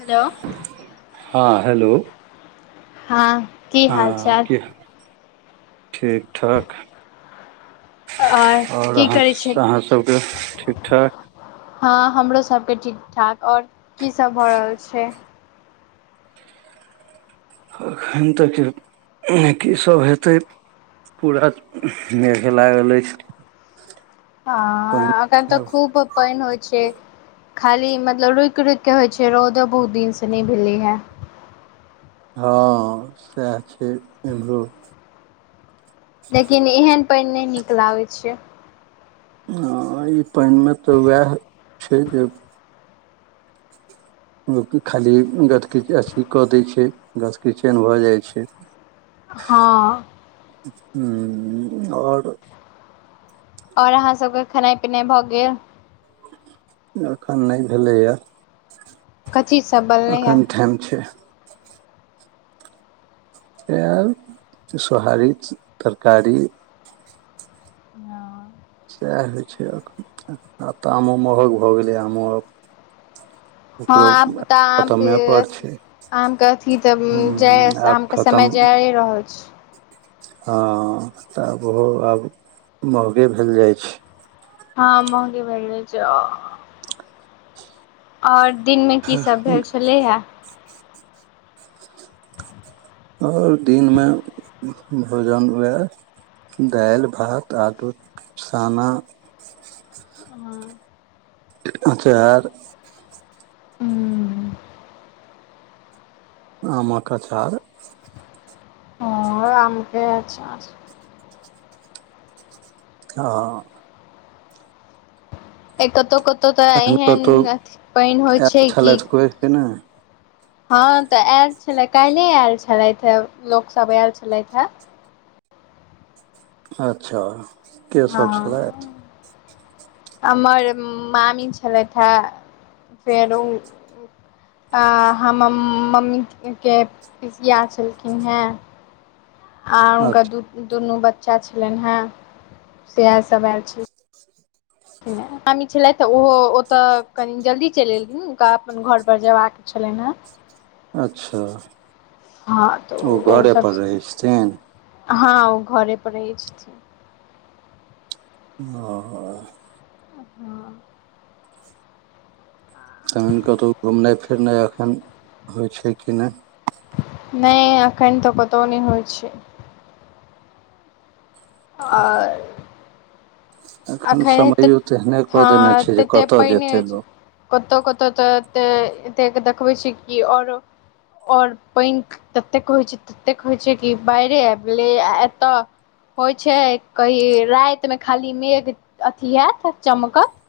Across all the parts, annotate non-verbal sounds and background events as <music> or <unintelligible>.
Hello हा hello हा ह कि ठीक ठाक आओर और की अहाँ करै सँ अहाँ सभके ठीक ठाक हा हमरो सभके ठीक ठाक और कि सभ भऽ रहल छए एखन तऽ कि सभ हेते पूरा मेघ लागल आई छै हा अखयन तऽ खुब पयन होय छय खाली मतलब रुकि रुकि कऽ होई छै रौदो बहुत दिनसँ नहि भेलै हैय हा सैह छय ईमहरो लेकिन एहन पइन नहि निक लागय छए। ह ई पानिमे तऽ उएह छै जे लोक खाली गदकच अथी कऽ दै छै गस किचेन भऽ जाई छै। हा हम और और अहाँ सभके खेनाई पिनाई भऽ गेल एखन नहि भेलैएा कथी सब बनलै हे एखन ठइम छै। ईहा सोहारी तरकारी। आ। से होई छै आब तऽ आमो महग भऽ गेलय आमो आ हा आब तऽ आम के खतमे पर छै आम के अथी तऽ हूं जाय ये आब आम तऽ समय जाए रहल छै हा तऽ ओहो आब महगे भेल जाय छै ह महगे भेलरल छै ओर दिनमे कि सभ छै भेल छलै हे ओर दिनमे भोजन उएह दाइल भात आलू के सना। अचार। आम कऽ अचार आम के अचार ह कतहु कतहु तऽ तहन एहन अथि पानि होई छै कि वे छै के ह तऽ आयल छले काल्ले आयल छलथि हे लोकसभ आयल छलथि हे अच्छा। के ह सब छलथि हमर मामी छलथि हे फेर ओ। हम मम्मी के पीसिया छलखिन हे आर हुनका दुनू बच्चा छलनि हे सेह सभ आयल छी मामी छलथि तऽ ओहो ओतऽ कनि जल्दी चलि एलकिन हुनका अपन घर पर जेयबा कऽ चलै न अच्छा हँ ओ घरे पर रहै छथिन ह ओ घरे पर रहै ह। ह तहन कतहु घुमनाई फिरनाई एखन होई छै कि नहि नहि एखन तऽ कतौ नहि होई छै आ एखन अखन तऽ समयो तेहने कऽ ह देने छै जे तऽ कतय पहिने जेतै हो छै। लोक कतहु कतहु तऽ एते देखबै छी कि आओरो ओर पान ततेक होई छै ततेक होई छै कि बारे आबि गेलै आ एतय होई छै कही रातिमे खाली मेघ अथी होत चमकत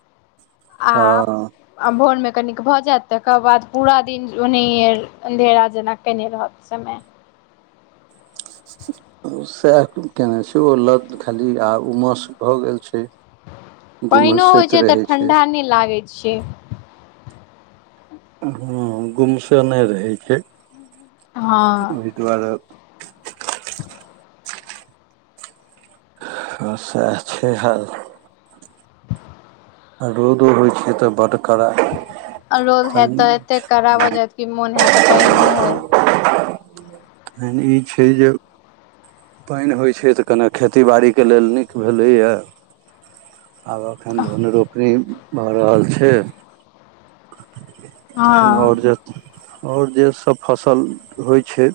आ। हँ आ भोरमे कनिक भऽ जायत तकर बाद पूरा दिन ओनहि अन्धेरा जेना कयने रहत समय। सएह केयने छै ओ लऽ खाली आ उमस भऽ गेल छै पाइनो होई गुमसैत छै तऽ रहै ठंडा नहि लागै छै ह गुमसेने रहै छै हँ ओहि दुआरे हँ सह छै हाल रौदो होई छै तऽ बड़ रोद हे तऽ एते कड़ा हो तहन जायत कऽ मोन हेत तऽ पानि नहि होय तखन ई छै ज पानि होइत छै तऽ कनि खेती बाड़ीके लेलऽ नीक भेलैएा आब अखन धन रोपनी भऽ रहल छै तहन हँ आओर जे आओर जे सब फसल होइ छै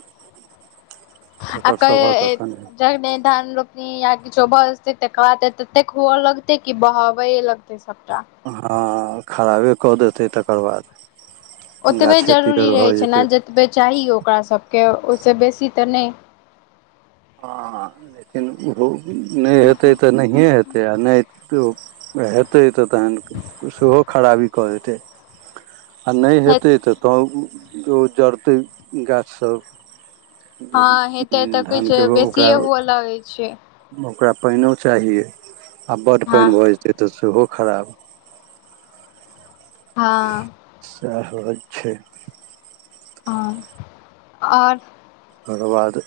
तकर आकै सभक एखन जगने धान रो या किछो भ जेतै तकर बाद ततेक हुव लगतेै कि बहबये लगतै सबटा हँ खराबे कऽ देतै तकर बाद ओतबे गाछे जरूरी पीयर भऽ रहै छै ने जेतै जतबे चाही ओकराबके ओइसँ बेसी तऽ नय हँ लेकिन ओहो नै हेतै तऽ नहिए हेतै आ नै तो हेतै तऽ तहन सेहो खराबी कऽ जेतै आ नै हेतै तऽ त उ जड़तै गाछ सब हँ हेतै तऽ धानके किछु रो ओकरा बेसिए हुअ लगै छियै ओकरा पैनो चाहीये आ बड हँ पैन भऽ जेतै तऽ सेहो खराब हां सह होय छैय हँ आओर तकर बाद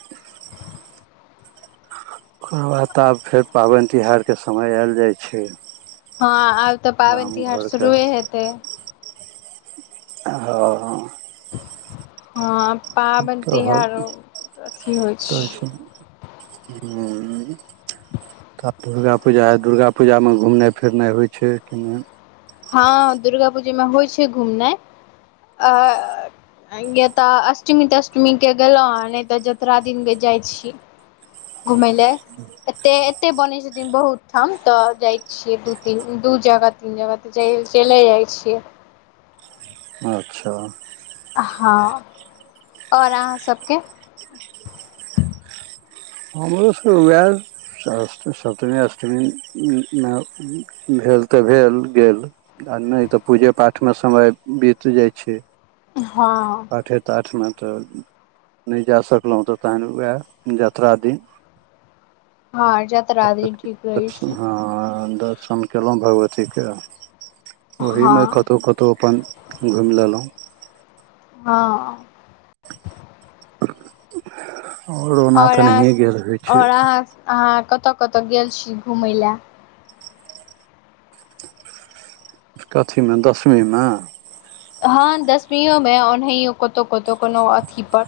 ओकर बाद तऽ आब फेर पाबैन तिहार के समय एल जाय छैय हँ आब तऽ पाबैन तिहार शुरुए हेतै हँ हँ हँ पाबैन तहन तिहार अथि होय तऽ छैय छै हूँ तऽ दुर्गा पूजा आय दुर्गा पूजामे घुमनाई- फिरनाइ होय छै कि नेैय हँ दुर्गा पूजा मे होय छै घुमनाय आ या तऽ अष्टमी -तष्टमी क गेलौ नै तऽ जतरा दिन क जाय छीयै घुमैय लय एते ए एते बनै छथिन बहुत ठम तऽ जाइ छियै दू तीन- दू जगह तीन जगह जैल- चैले जाय छियै अच्छा हँ आओर आहाँ सबके हमरो सब वएल सप्तमी अष्टमीम भेल तऽ भेल गेल आ नय तऽ पूजे पाठमे समय बीत जाइय छैय हँ हँ आठे ताठ मे तऽ नै जा सकलौ तऽ तहन उएह जतरा दिन हँ जतरा दिन ठीक रहै छै हँ दसम केलौ भगवती के ओहिमे हँ कतऔ कतऔ अपन घुम लेलौ हँ ओना आओर तऽ अहाँ नहिए स गेल होइ छै आओर अहाँ स कतय -कतय गेल छी घुमय लए कथी मे दसमी मे हँ दसमीयो मे ओनाहियो कतौ- कतौ कोनो अथी पर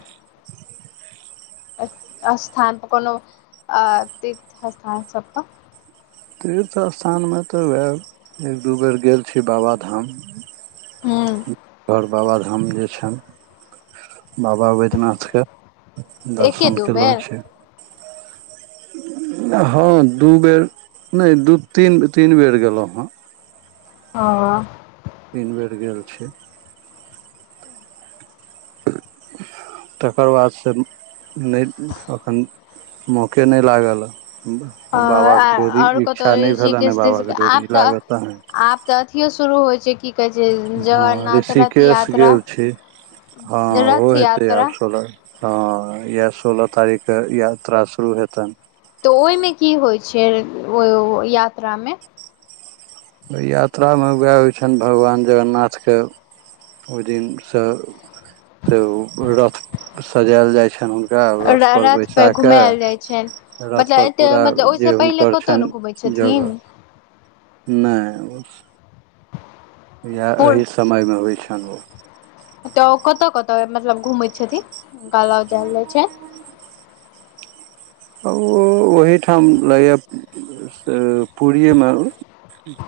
अस्थान पर कोनो आ तीर्थ अस्थान सब पर तीर्थ अस्थान मे तऽ वएह एक -दू बेर गेल छी बाबाधाम हूँ घर बाबाधाम जे छैन बाबा बैद्यनाथ के एके दर्शन दू केलौ बेर छे हँ दू बेर नै दु- तीन -तीन तीन बेर गेलौ हँ हँ तीन बेर गेल छै <inaudible> तकर बाद से नैय एखन मौके नैय लागलए बाबा के डोरी आओर कतहु इच्छा नैय भेलैन हाँ ऋषिकेश बाबाके तिर्षिकेश डोरी आब तऽ लागत तहन आब तऽ अथियो शुरू होय छैय हँ ऋषिकेश यात्रा गेल छी हँ ओहो रथ हेतै यात्रा आब सोलर हँ इएह सोलह तारीक क यात्रा शुरू हेतनि तऽ ओय मे की होय छैय ओ यात्रा मे ओय यात्रा मे उएह होय छैय भगवान जगरन्नाथके ओय दीन स -से रथ सजाएल जैइ छैन हुन रा रथपर रथ बैसा पर घुमायल जाइ छनि कऽ मतलब रथपर एते पुरा मतलब जे ओहिसँ पहिले हुनकर कतहु नहि घुमै छनि जगह छथिन नै ओस यहए पूर एहि समय मे होइ छनि ओ तऽ ओ कतऽ कतऽ मतलब घूमै छथिन हूनका ल जायलजाय छैन आ ओहीठाम लैए पूरिये मे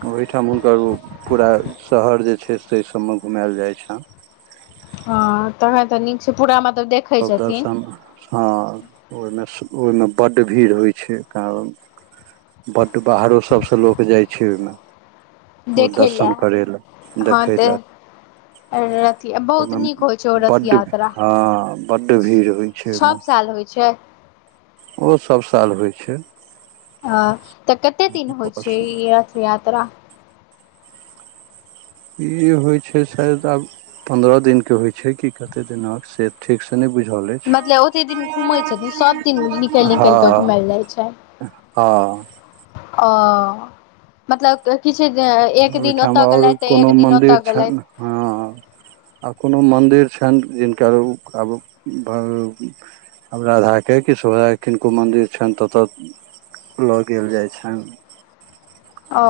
ओहिठाम हुनकर पूरा शहर जे छै से सबमे घुमाएल जाइ छनि हँ तखन तऽ नीक छै पूरा मतलब देख सब दर्शन हँ ओइमे ओइमे बड्ड भीड़ होइ छै कारण बड बाहरो सबसँ लोक जाइ छै ओइमे देखै लए लए हँ देखै दे लए आओर अथी बहुत नीक होइ छै ओ ओहिमे रथ बड्ड यात्रा हँ बड्ड भीड़ होइ छै ओहिमे सब साल होइ छाय ओ सब साल होइ छै अ तऽ कते दिन होइ छै ई रथ यात्रा ई होइ छै शायद आब पन्द्रह दिनके होइ छै कि कतेक दिन आब से ठीक स नै बुझल यै मतलब ओते दिन घूमै छथिन सब दिन निकल निकल कऽ हँ घूमएल जाइ छैन हँ अ मतलब किछु एक दिन ओहिठाम ओतय आओर गेलथि तऽ कोनो एक दिन ओतऽ मन्दिर छनि गेलथि हँ आ कोनो मन्दिर छनि जिनका ऊ आब भ हम राधाके किशोरी के किनको मन्दिर छनि तऽतऽ लऽ गेल जाइ छनि अ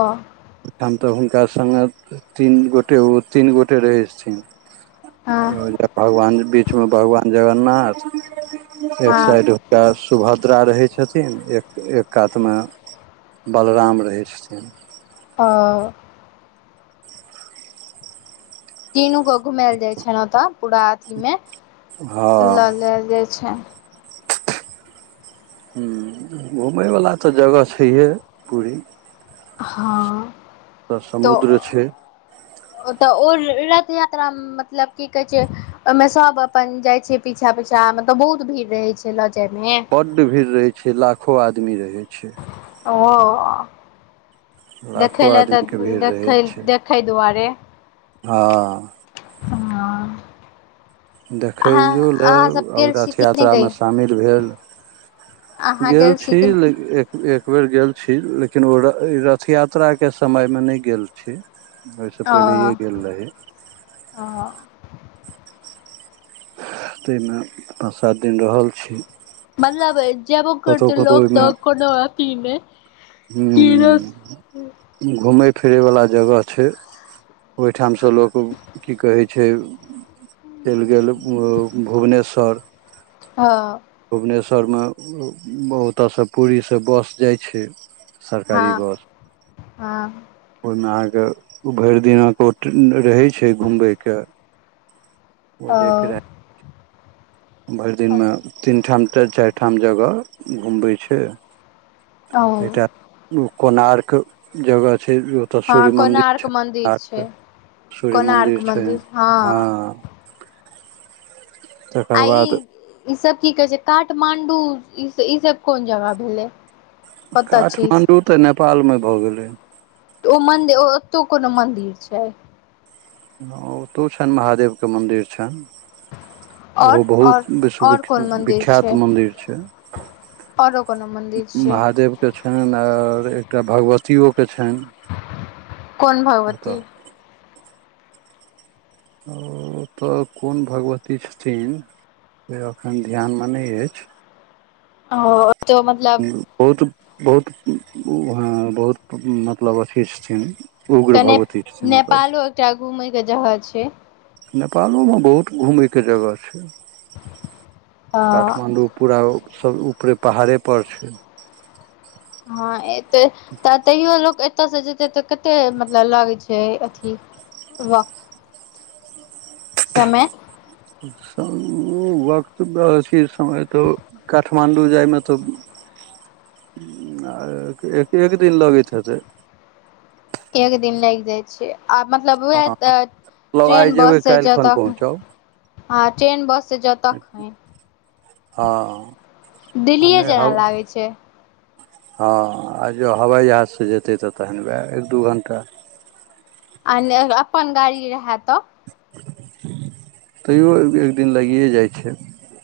ठाम तऽ हुनका संगे तीन गोटे ओ तीन गोटे रहै छथिन हँ भगवान बीच मे भगवान जगन्नाथ एक हँ साइड <unintelligible> सुभद्रा रहै छथिन एक एक कातमे बलराम रहै छथिन हऽ तीनू कऽ घुमैल जाय छनि ओतऽ पूरा अथी में <inaudible> लऽ हँ लेक जाय छन हूँ घुमैयवला तऽ जगह छैहे पूरी हँ पुरा समुद्र छै ओ तऽ ओ रथ यात्रा में मतलब की कहै छै ओइमे सभ अपन जाइ छै पीछा पीछा मतलब बहुत भीड़ रहै छै लऽ जायमे बड भीड़ रहै छै लाखो आदमी रहै छै ओ <inaudible> लाखो देखै लए आदमी तऽ के भीड़ देख रहै छै देखै दुआरे हँ हँ अहाँ देखैयो लए अहाँ सब और गेल छी रथ कि नहि यात्रा में कहियो शामिल भेल <inaudible> गेल छी लेकिन एक बेर गेल छी लेकिन ओ रथ यात्राके समयमे नै गेल छी ओइ स पहिले यै गेल रही हं <unintelligible> तै में पाँच सात दिन रहल छी मतलब जेवो करत कतहु कतहु लोक तऽ कोनो अथी नै <unintelligible> घुमै फिरय वला जगह छै ओहिठामसँ लोक की कहै छै चैल गेल भुवनेश्वर हँ भुवनेश्वरमे ओतय स पूरी स बस जाइ छै सरकारी हँ बस हँ ओइमें अहाँ कऽ भैर दिन ओ रहै छै घुमबैक ओ जेकरा भैर दिनमे तीन ठाम चाइर ठाम जगह घूमबै छै ओ <inaudible> एकटा कोर्णाक जगह छै तऽ हँ सूर्य मन्दिर कोणार्क छै मन्दिर <unintelligible> सूर्य मन्दिर छै हँ तकर आ ई बाद ई सब की कहे छै काठमांडू ई सब कोन जगह भेले काठमाण्डू तऽ नेपाल में भऽ गेलै ओ मन्दिर ओतौ कोनो मंदिर छै हँ ओतौ छन महादेव केँ मन्दिर छैन आओर ओहो बहुत आओर विश्ववि आओर विख्यात मन्दिर छै औरो कोनो मन्दिर छै महादेव केँ छनि और एकटा भगवतियओे छैन कोनो भगवती ओ तऽ कोन भगवती छथिन <inaudible> से एखन ध्यान में नै अछि <unintelligible> मतलब <unintelligible> तऽ ने भगवती छथिन ओतऽ नेपालो एकटा घूमे कऽ जगह छै नेपालोमे बहुत घूमय कऽ जगह छै अ <inaudible> काठमाण्डू पूरा ओ सब ऊपरे पहाड़ेपर छै <unintelligible> हँ एतय तऽ तयौ लोक एत ओतऽ से जेते तऽ कते मतलब लागै छै अथी वक्त समय ओ वक्त तऽ अथी समय तऽ काठमाण्डू जायमे तऽ एक एक दिन लगैत हेतै एक दिन लागि जाइ छै आ मतलब हँ उएह तऽ मतलब आइ ट्रेन जेबै बस से काल्हि जाउ खन तऽ पहुँचब हँ ट्रेन बस से जाओ तऽ हँ आ दिल्लीए नहि जेना हब लागै छै हँ आ जँ हवाइ जहाजसँ जेतै तऽ तहन वएह एक दू घण्टा आ नै अपन गाड़ी रहे तऽ तैयो एक दिन लागियए जाइ छै